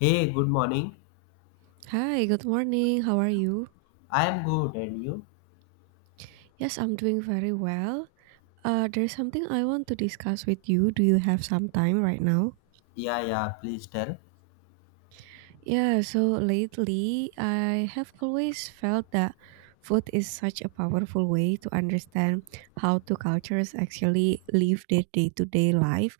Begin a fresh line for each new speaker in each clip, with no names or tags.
Hey, good morning.
Hi, good morning. How are you?
I am good, and you?
Yes, I'm doing very well. There's something I want to discuss with you. Do you have some time right now?
Yeah, yeah, please tell.
Yeah, so lately I have always felt that food is such a powerful way to understand how two cultures actually live their day to day life.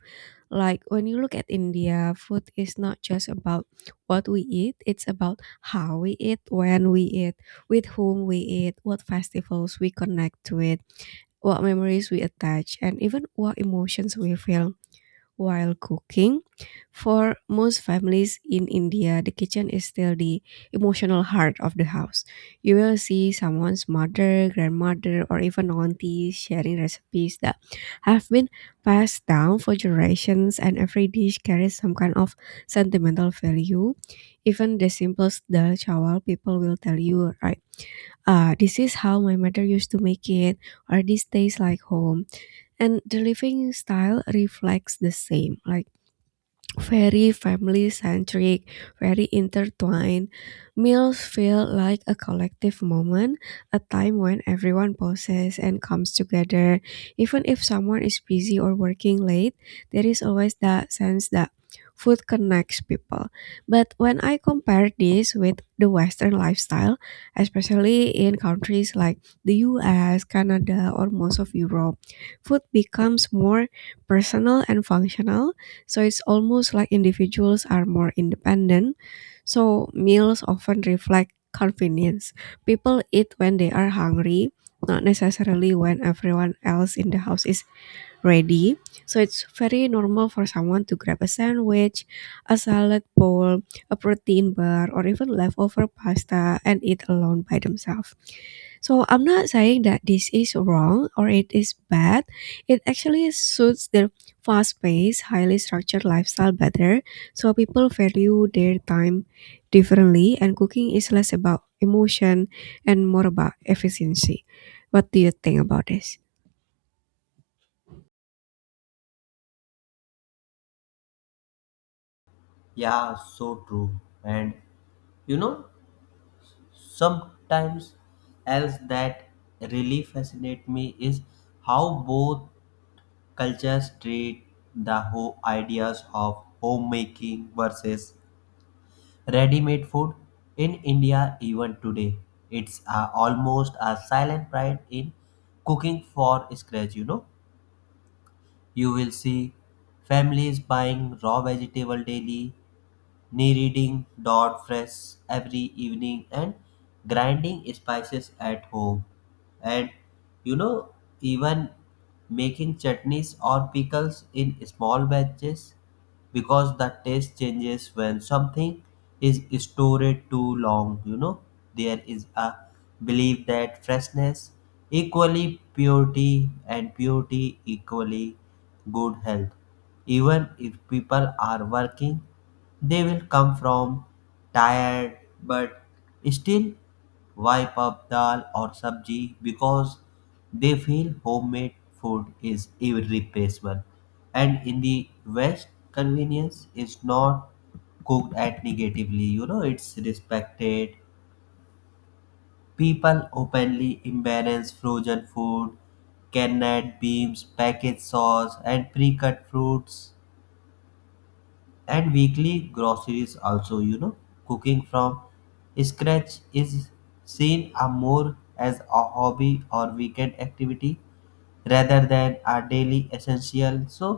Like when you look at India, food is not just about what we eat, it's about how we eat, when we eat, with whom we eat, what festivals we connect to it, what memories we attach, and even what emotions we feel while cooking. For most families in India, the kitchen is still the emotional heart of the house. You will see someone's mother, grandmother, or even aunties sharing recipes that have been passed down for generations, and every dish carries some kind of sentimental value. Even the simplest dal chawal people will tell you, "Right, ah, this is how my mother used to make it, or this tastes like home." And the living style reflects the same. Like very family centric, very intertwined. Meals feel like a collective moment, a time when everyone pauses and comes together. Even if someone is busy or working late, there is always that sense that food connects people. But when I compare this with the Western lifestyle, especially in countries like the US, Canada, or most of Europe, food becomes more personal and functional, so it's almost like individuals are more independent. So meals often reflect convenience. People eat when they are hungry, not necessarily when everyone else in the house is ready. So it's very normal for someone to grab a sandwich, a salad bowl, a protein bar, or even leftover pasta and eat alone by themselves. So I'm not saying that this is wrong or it is bad. It actually suits their fast-paced, highly structured lifestyle better. So people value their time differently, and cooking is less about emotion and more about efficiency. What do you think about this?
Yeah, so true. And you know, sometimes else that really fascinate me is how both cultures treat the whole ideas of homemaking versus ready-made food in India even today. It's almost a silent pride in cooking for scratch, you know. You will see families buying raw vegetable daily, kneading dough fresh every evening and grinding spices at home, and you know, even making chutneys or pickles in small batches because the taste changes when something is stored too long. You know, there is a belief that freshness equally purity and purity equally good health. Even if people are working, they will come from tired but still wipe up dal or sabji because they feel homemade food is irreplaceable. And in the West, convenience is not cooked at negatively, you know, it's respected. People openly embrace frozen food, canned beans, packaged sauce, and pre cut fruits and weekly groceries also. You know, cooking from scratch is seen a more as a hobby or weekend activity rather than a daily essential. So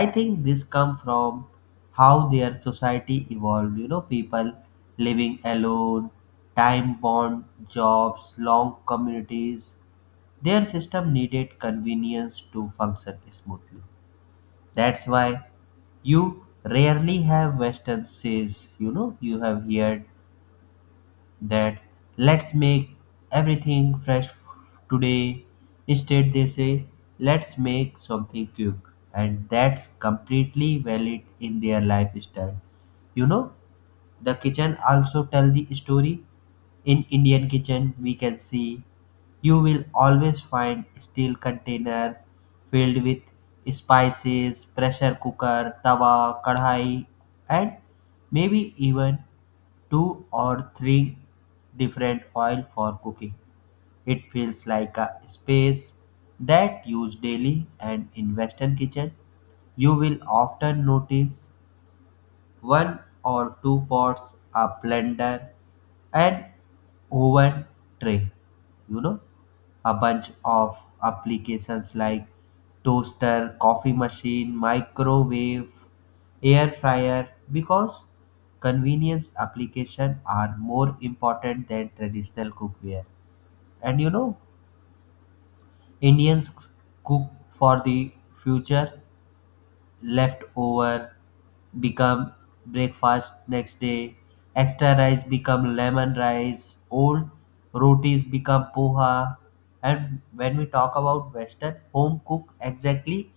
I think this come from how their society evolved. You know, people living alone, time bound jobs, long communities, their system needed convenience to function smoothly. That's why you rarely have Western says, you know, you have heard that let's make everything fresh today. Instead, they say let's make something quick, and that's completely valid in their lifestyle. You know, the kitchen also tell the story. In Indian kitchen, we can see you will always find steel containers filled with spices, pressure cooker, tawa, kadhai, and maybe even two or three different oil for cooking. It feels like a space that used daily. And in Western kitchen you will often notice one or two pots, a blender, an oven tray. You know, a bunch of applications like toaster, coffee machine, microwave, air fryer because convenience application are more important than traditional cookware. And you know, Indians cook for the future. Left over become breakfast next day. Extra rice become lemon rice. Old rotis become poha. And when we talk about Western, home cook exactly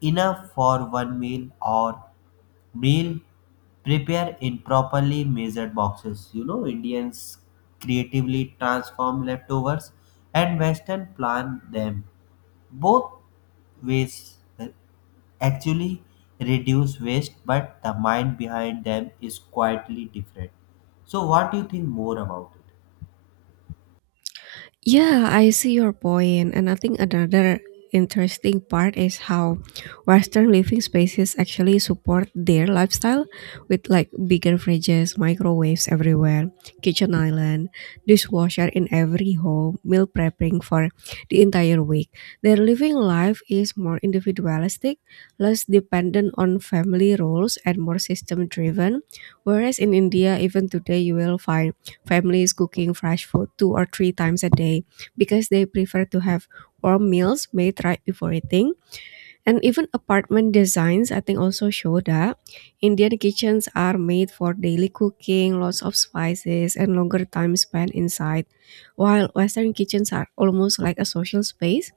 enough for one meal or meal prepare in properly measured boxes. You know, Indians creatively transform leftovers and Western plan them. Both ways actually reduce waste, but the mind behind them is quietly different. So, what do you think more about it?
Yeah, I see your point, and I think another interesting part is how Western living spaces actually support their lifestyle, with like bigger fridges, microwaves everywhere, kitchen island, dishwasher in every home, meal prepping for the entire week. Their living life is more individualistic, less dependent on family roles, and more system driven. Whereas in India, even today, you will find families cooking fresh food two or three times a day because they prefer to have warm meals made right before eating. And even apartment designs, I think, also show that Indian kitchens are made for daily cooking, lots of spices, and longer time spent inside, while Western kitchens are almost like a social space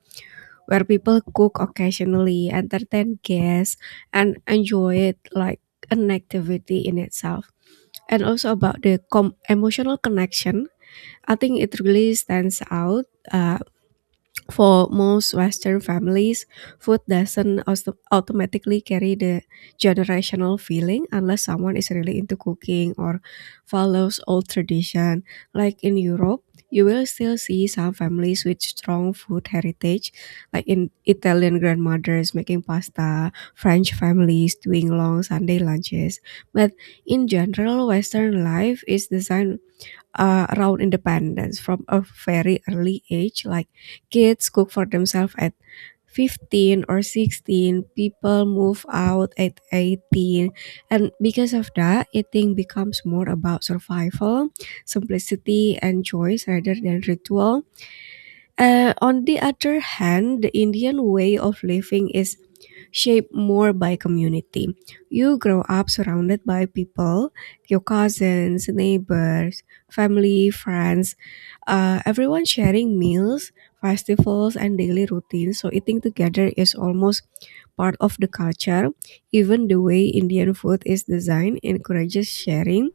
where people cook occasionally, entertain guests, and enjoy it like an activity in itself. And also about the emotional connection, I think it really stands out. Uh, for most Western families, food doesn't automatically carry the generational feeling unless someone is really into cooking or follows old tradition. Like in Europe, you will still see some families with strong food heritage, like in Italian grandmothers making pasta, French families doing long Sunday lunches. But in general, Western life is designed around independence from a very early age. Like kids cook for themselves at 15 or 16, people move out at 18. And because of that, eating becomes more about survival, simplicity, and choice rather than ritual. On the other hand, the Indian way of living is shaped more by community. You grow up surrounded by people, your cousins, neighbors, family, friends, everyone sharing meals, festivals, and daily routines. So eating together is almost part of the culture. Even the way Indian food is designed encourages sharing,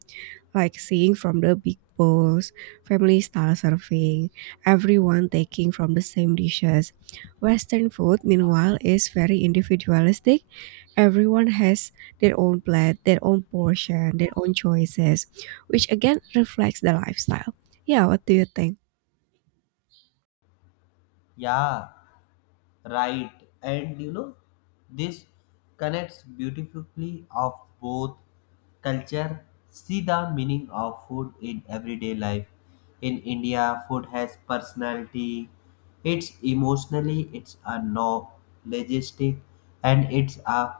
like seeing from the big bowls, family style serving, everyone taking from the same dishes. Western food, meanwhile, is very individualistic. Everyone has their own plate, their own portion, their own choices, which again reflects the lifestyle. Yeah, what do you think?
Yeah, right. And you know, this connects beautifully of both culture. See the meaning of food in everyday life. In India, food has personality. It's emotionally, it's a logistic, and it's a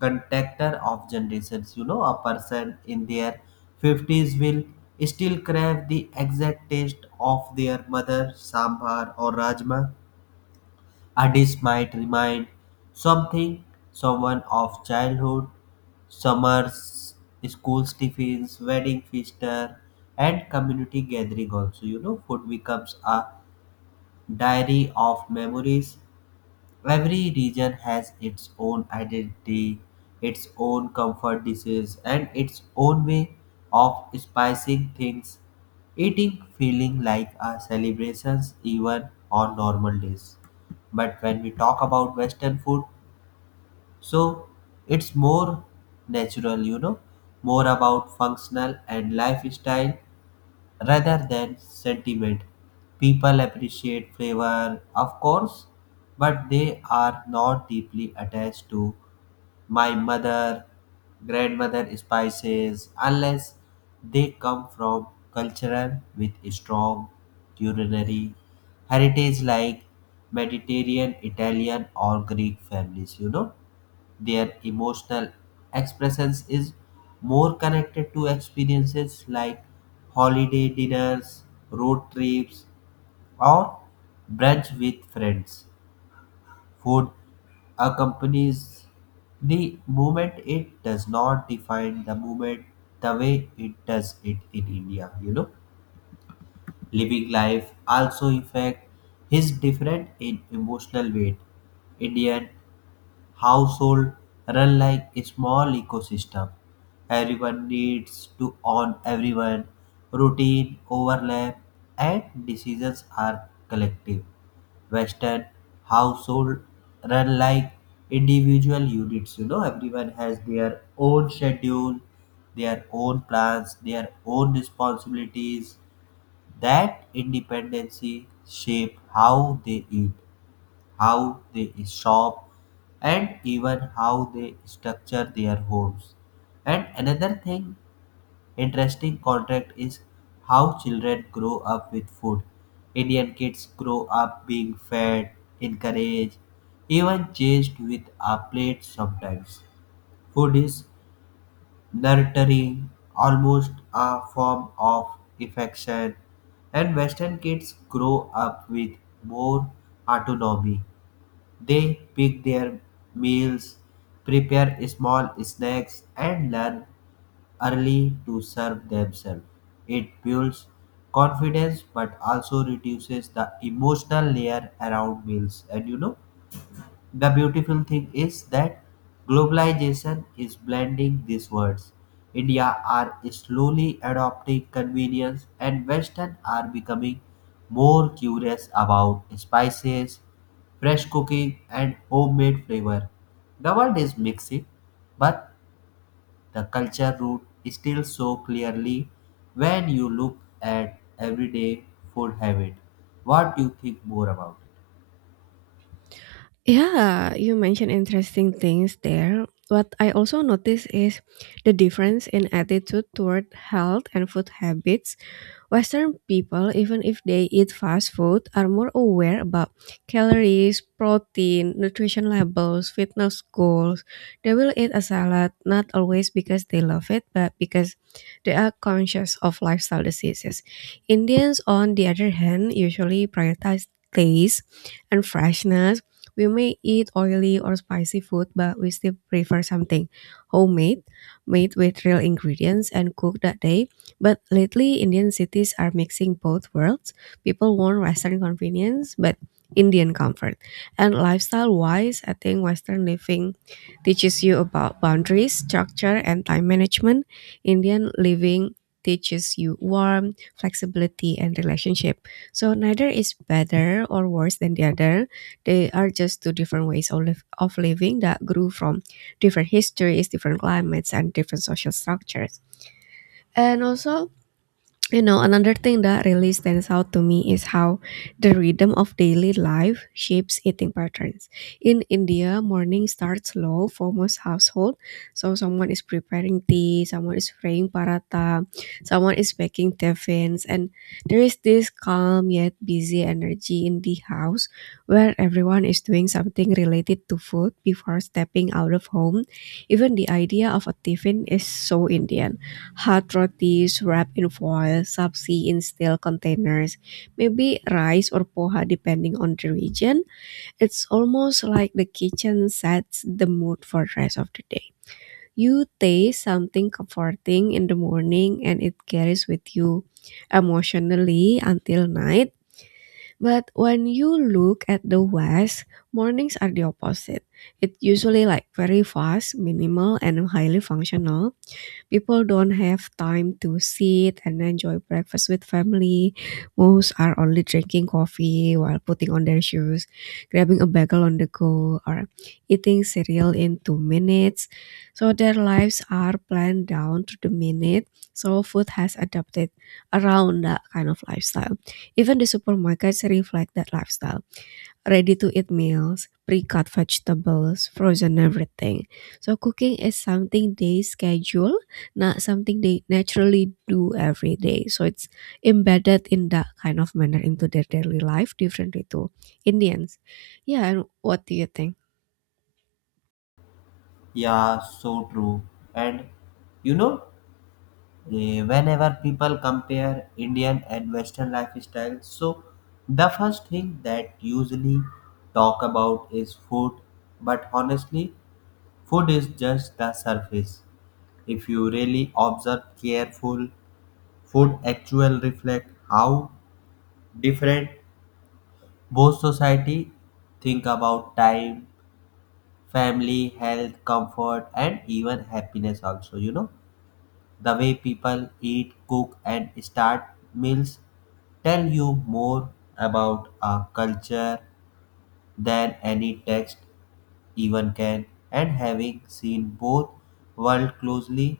contactor of generations. You know, a person in their 50s will still crave the exact taste of their mother sambar or rajma. A dish might remind something, someone of childhood, summers, schools tiffins, wedding feaster, and community gathering also. You know, food becomes a diary of memories. Every region has its own identity, its own comfort dishes, and its own way of spicing things. Eating feeling like a celebration even on normal days. But when we talk about Western food, so it's more natural, you know, more about functional and lifestyle rather than sentiment. People appreciate flavor, of course, but they are not deeply attached to my mother, grandmother spices unless they come from cultural with strong culinary heritage like Mediterranean, Italian, or Greek families, you know. Their emotional expressions is more connected to experiences like holiday dinners, road trips, or brunch with friends. Food accompanies the movement, it does not define the movement the way it does it in India, you know. Living life also affect his different in emotional weight. Indian household run like a small ecosystem. Everyone needs to own everyone. Routine overlap and decisions are collective. Western household run like individual units. You know, everyone has their own schedule, their own plans, their own responsibilities. That independency shape how they eat, how they shop, and even how they structure their homes. And another thing interesting contract is how children grow up with food. Indian kids grow up being fed, encouraged, even chased with a plate sometimes. Food is nurturing, almost a form of affection, and Western kids grow up with more autonomy. They pick their meals, prepare small snacks, and learn early to serve themselves. It builds confidence but also reduces the emotional layer around meals. And you know, the beautiful thing is that globalization is blending these words. India are slowly adopting convenience and Western are becoming more curious about spices, fresh cooking and homemade flavor. The world is mixing, but the culture root is still so clearly when you look at everyday food habit. What do you think more about it?
Yeah, you mentioned interesting things there. What I also notice is the difference in attitude toward health and food habits. Western people, even if they eat fast food, are more aware about calories, protein, nutrition labels, fitness goals. They will eat a salad not always because they love it, but because they are conscious of lifestyle diseases. Indians, on the other hand, usually prioritize taste and freshness. We may eat oily or spicy food, but we still prefer something homemade, made with real ingredients, and cooked that day. But lately, Indian cities are mixing both worlds. People want Western convenience, but Indian comfort. And lifestyle wise, I think Western living teaches you about boundaries, structure, and time management. Indian living teaches you warmth, flexibility, and relationship. So neither is better or worse than the other. They are just two different ways of living that grew from different histories, different climates, and different social structures. And also, you know, another thing that really stands out to me is how the rhythm of daily life shapes eating patterns. In India, morning starts slow for most household. So someone is preparing tea, someone is frying paratha, someone is baking tiffins, and there is this calm yet busy energy in the house where everyone is doing something related to food before stepping out of home. Even the idea of a tiffin is so Indian. Hot rotis wrapped in foil, sabzi in steel containers, maybe rice or poha depending on the region. It's almost like the kitchen sets the mood for the rest of the day. You taste something comforting in the morning and it carries with you emotionally until night. But when you look at the West, mornings are the opposite. It's usually like very fast, minimal, and highly functional. People don't have time to sit and enjoy breakfast with family. Most are only drinking coffee while putting on their shoes, grabbing a bagel on the go, or eating cereal in 2 minutes. So their lives are planned down to the minute. So food has adapted around that kind of lifestyle. Even the supermarkets reflect that lifestyle, ready-to-eat meals, pre-cut vegetables, frozen everything. So cooking is something they schedule, not something they naturally do every day. So it's embedded in that kind of manner into their daily life, differently to Indians. Yeah, and what do you think?
Yeah, so true. And you know, whenever people compare Indian and Western lifestyles, so the first thing that usually talk about is food. But honestly, food is just the surface. If you really observe careful, food actual reflect how different both society think about time, family, health, comfort, and even happiness. Also, you know. The way people eat, cook, and start meals tell you more about a culture than any text even can. And having seen both world closely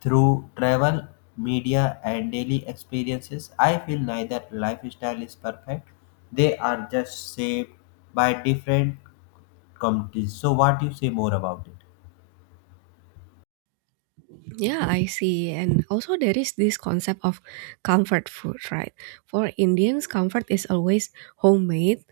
through travel, media, and daily experiences, I feel neither lifestyle is perfect. They are just shaped by different communities. So, what you say more about it?
Yeah, I see. And also, there is this concept of comfort food, right? For Indians, comfort is always homemade,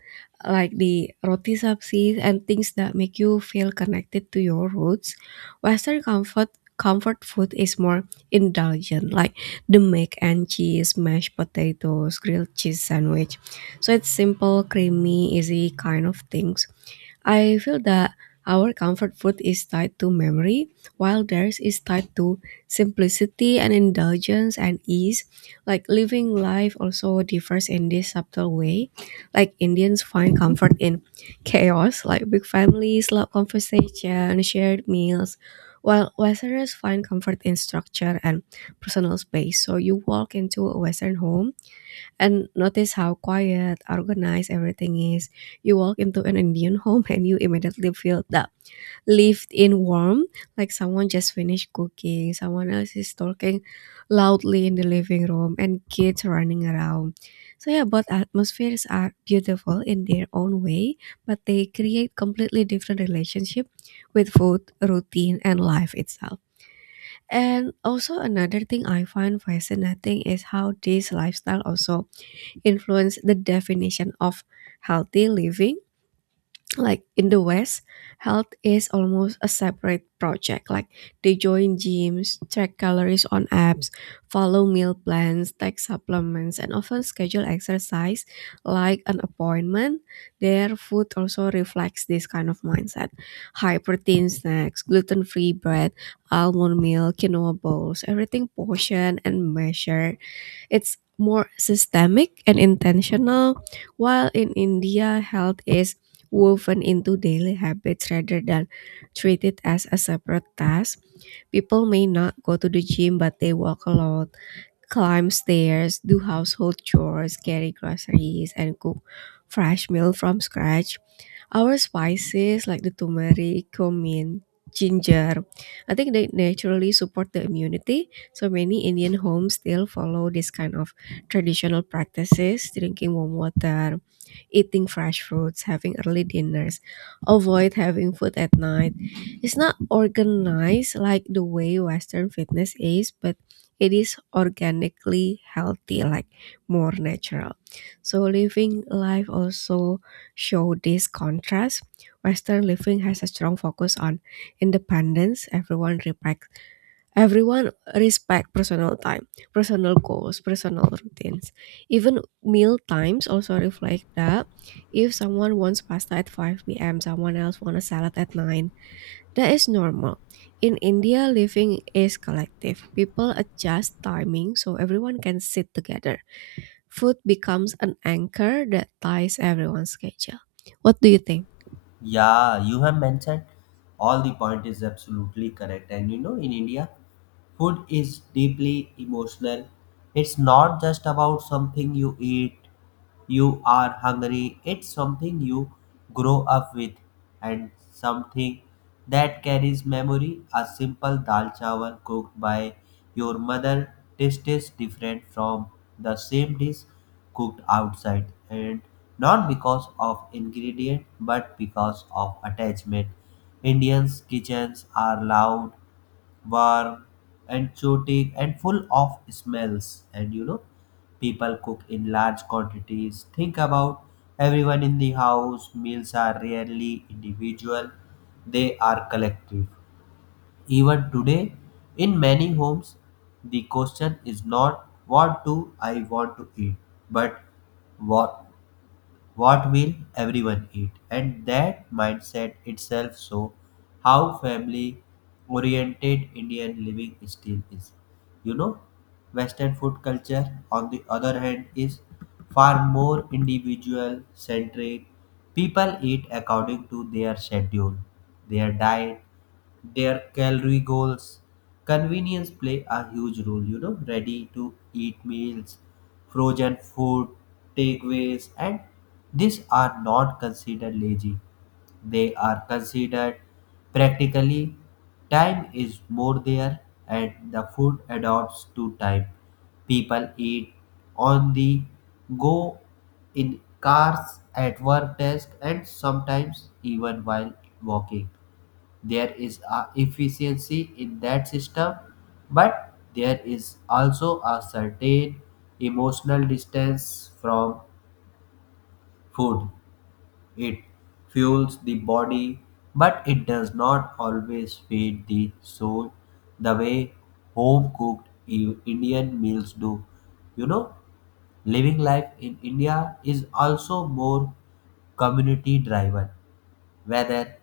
like the roti sabzis and things that make you feel connected to your roots. Western comfort food is more indulgent, like the mac and cheese, mashed potatoes, grilled cheese sandwich. So it's simple, creamy, easy kind of things. I feel that our comfort food is tied to memory, while theirs is tied to simplicity and indulgence and ease. Like living life also differs in this subtle way. Like Indians find comfort in chaos, like big families, loud conversation, shared meals, while Westerners find comfort in structure and personal space. So you walk into a Western home and notice how quiet, organized everything is. You walk into an Indian home and you immediately feel the lived in warmth, like someone just finished cooking, someone else is talking loudly in the living room, and kids running around. So, yeah, both atmospheres are beautiful in their own way, but they create completely different relationship with food, routine, and life itself. And also another thing I find fascinating is how this lifestyle also influence the definition of healthy living. Like in the West, health is almost a separate project. Like they join gyms, track calories on apps, follow meal plans, take supplements, and often schedule exercise like an appointment. Their food also reflects this kind of mindset. High protein snacks, gluten free bread, almond meal, quinoa bowls, everything portioned and measured, it's more systemic and intentional, while in India, health is woven into daily habits rather than treated as a separate task. People may not go to the gym, but they walk a lot, climb stairs, do household chores, carry groceries, and cook fresh meal from scratch. Our spices like the turmeric, cumin, ginger, I think they naturally support the immunity. So many Indian homes still follow this kind of traditional practices, drinking warm water, eating fresh fruits, having early dinners, avoid having food at night. It's not organized like the way Western fitness is, but it is organically healthy, like more natural. So living life also show this contrast. Western living has a strong focus on independence. Everyone respect personal time, personal goals, personal routines. Even meal times also reflect that. If someone wants pasta at 5 p.m., someone else wants a salad at 9. That is normal. In India, living is collective. People adjust timing so everyone can sit together. Food becomes an anchor that ties everyone's schedule. What do you think?
Yeah, you have mentioned all the point is absolutely correct. And you know, in India, food is deeply emotional. It's not just about something you eat, you are hungry, it's something you grow up with and something that carries memory. A simple dal chawal cooked by your mother tastes different from the same dish cooked outside, and not because of ingredient but because of attachment. Indians' kitchens are loud, warm and exotic and full of smells. And you know, people cook in large quantities, think about everyone in the house. Meals are rarely individual, they are collective. Even today in many homes the question is not what do I want to eat, but what what will everyone eat. And that mindset itself so how family oriented Indian living still is. You know, Western food culture on the other hand is far more individual centric. People eat according to their schedule, their diet, their calorie goals. Convenience play a huge role, you know, ready to eat meals, frozen food, takeaways, and these are not considered lazy. They are considered practically. Time is more there, and the food adapts to time. People eat on the go in cars, at work desk, and sometimes even while walking. There is a efficiency in that system, but there is also a certain emotional distance from food. It fuels the body but it does not always feed the soul the way home cooked Indian meals do. You know, living life in India is also more community driven. Whether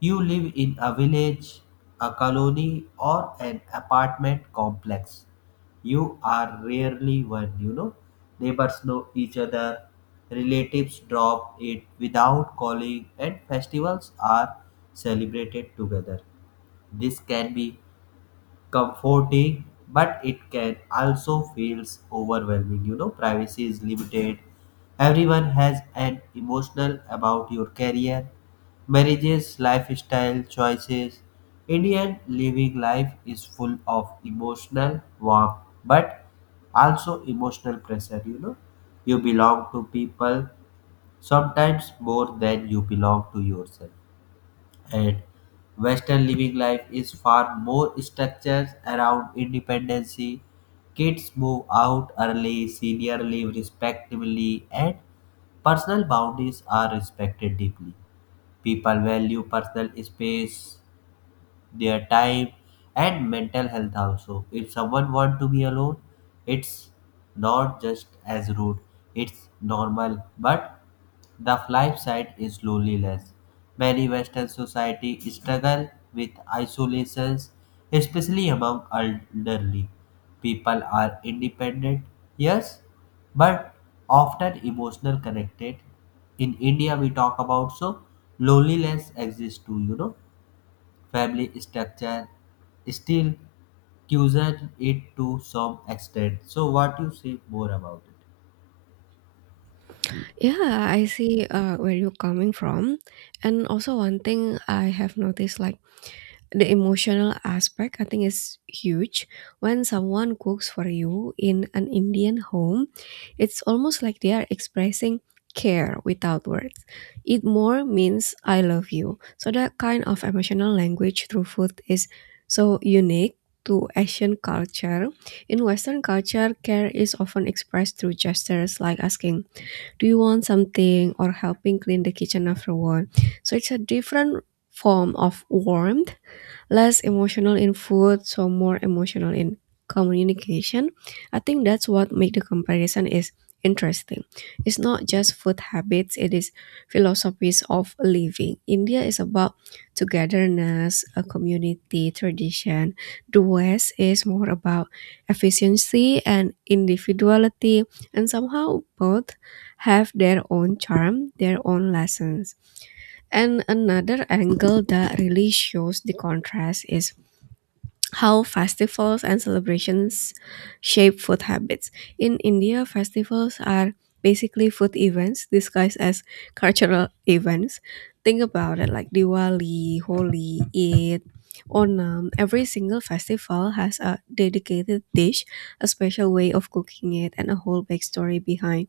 you live in a village, a colony, or an apartment complex, you are rarely one, you know. Neighbors know each other, relatives drop it without calling, and festivals are celebrated together. This can be comforting but it can also feels overwhelming. You know, privacy is limited, everyone has an emotional about your career, marriages, lifestyle choices. Indian living life is full of emotional warmth but also emotional pressure. You know, you belong to people sometimes more than you belong to yourself. And Western living life is far more structured around independency. Kids move out early, senior live respectively, and personal boundaries are respected deeply. People value personal space, their time and mental health also. If someone want to be alone, it's not just as rude, it's normal. But the flip side is loneliness. Many Western society struggle with isolations, especially among elderly. People are independent, yes, but often emotional connected. In India, we talk about so loneliness exists too, you know. Family structure still causes it to some extent. So what you say more about it?
Yeah, I see where you're coming from. And also, one thing I have noticed, like the emotional aspect, I think, is huge. When someone cooks for you in an Indian home, it's almost like they are expressing care without words. Eat more means I love you. So, that kind of emotional language through food is so unique to Asian culture. In Western culture, care is often expressed through gestures like asking, do you want something, or helping clean the kitchen afterward. So, it's a different form of warmth, less emotional in food, so more emotional in communication. I think that's what make the comparison is interesting. It's not just food habits, it is philosophies of living. India is about togetherness, a community, tradition. The West is more about efficiency and individuality, and somehow both have their own charm, their own lessons. And another angle that really shows the contrast is how festivals and celebrations shape food habits. In India, festivals are basically food events disguised as cultural events. Think about it like Diwali, Holi, Eid, Onam. Every single festival has a dedicated dish, a special way of cooking it, and a whole backstory behind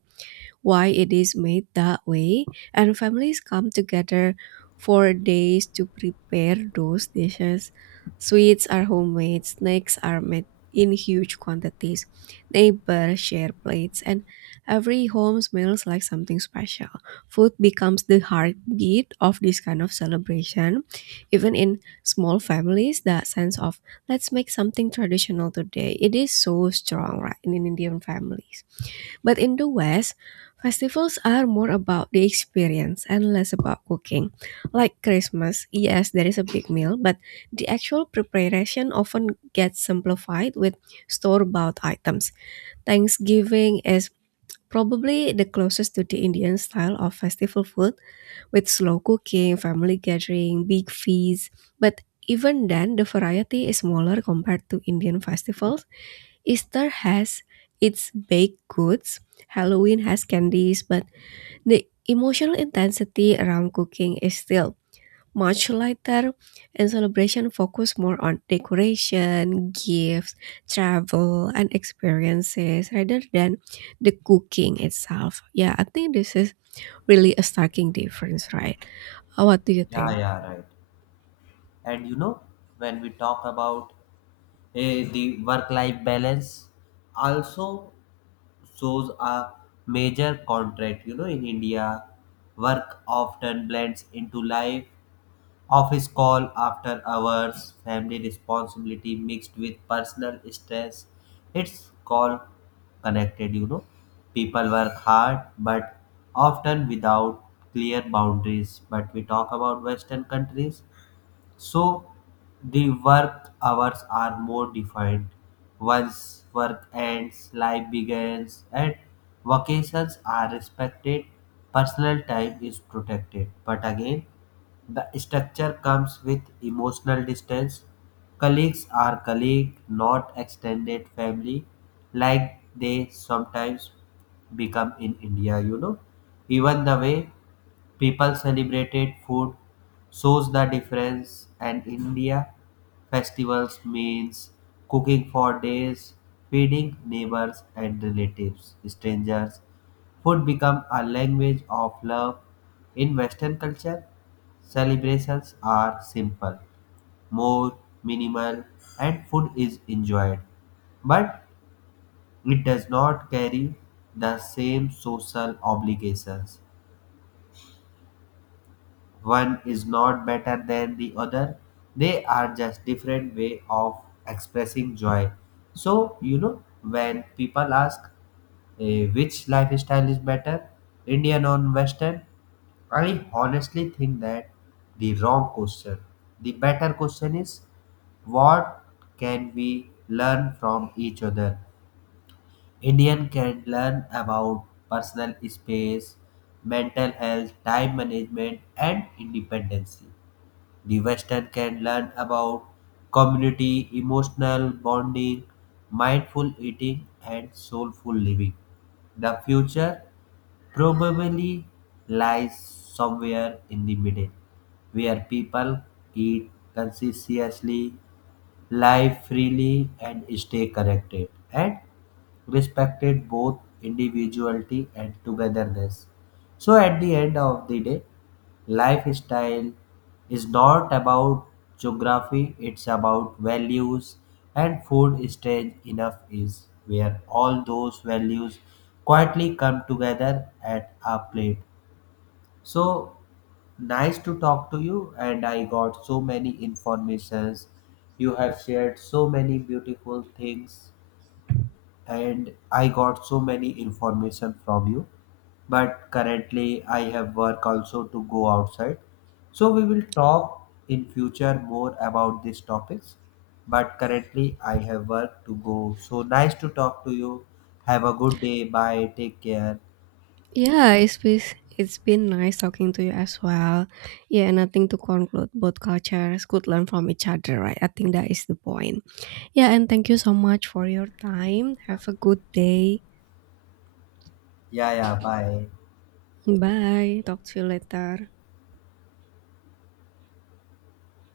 why it is made that way, and families come together for days to prepare those dishes. Sweets are homemade, snacks are made in huge quantities, neighbors share plates, and every home smells like something special. Food becomes the heartbeat of this kind of celebration. Even in small families, that sense of let's make something traditional today, it is so strong, right, in Indian families. But in the West, festivals are more about the experience and less about cooking. Like Christmas, yes, there is a big meal, but the actual preparation often gets simplified with store bought items. Thanksgiving is probably the closest to the Indian style of festival food, with slow cooking, family gathering, big feasts. But even then, the variety is smaller compared to Indian festivals. Easter has its baked goods, Halloween has candies, but the emotional intensity around cooking is still much lighter, and celebration focus more on decoration, gifts, travel, and experiences rather than the cooking itself. Yeah, I think this is really a striking difference, right? What do you
Yeah,
think?
yeah, right. And you know, when we talk about the work-life balance, also shows a major contract. You know, in India, work often blends into life. Office call after hours, family responsibility mixed with personal stress. It's call connected, you know. People work hard but often without clear boundaries. But we talk about Western countries, so the work hours are more defined. Once work ends, life begins, and vacations are respected. Personal time is protected. But again, the structure comes with emotional distance. Colleagues are colleague, not extended family, like they sometimes become in India, you know. Even the way people celebrated food shows the difference, and India festivals means cooking for days, feeding neighbors and relatives, strangers. Food become a language of love. In Western culture, celebrations are simple, more minimal, and food is enjoyed. But it does not carry the same social obligations. One is not better than the other, they are just different way of expressing joy. So you know, when people ask which lifestyle is better, Indian or Western, I honestly think that the wrong question. The better question is what can we learn from each other. Indian can learn about personal space, mental health, time management and independence. The Western can learn about community, emotional bonding, mindful eating, and soulful living. The future probably lies somewhere in the middle, where people eat consciously, live freely and stay connected, and respected both individuality and togetherness. So at the end of the day, lifestyle is not about geography, it's about values, and food is strange enough is where all those values quietly come together at a plate. So nice to talk to you and I got so many informations. You have shared so many beautiful things and I got so many information from you. But currently I have work also to go outside. So we will talk in future more about these topics. But currently I have work to go. So nice to talk to you. Have a good day. Bye. Take care.
Yeah, it's been nice talking to you as well. Yeah, and I think to conclude, both cultures could learn from each other, right? I think that is the point. Yeah, and thank you so much for your time. Have a good day.
Yeah, yeah. Bye.
Bye. Talk to you later.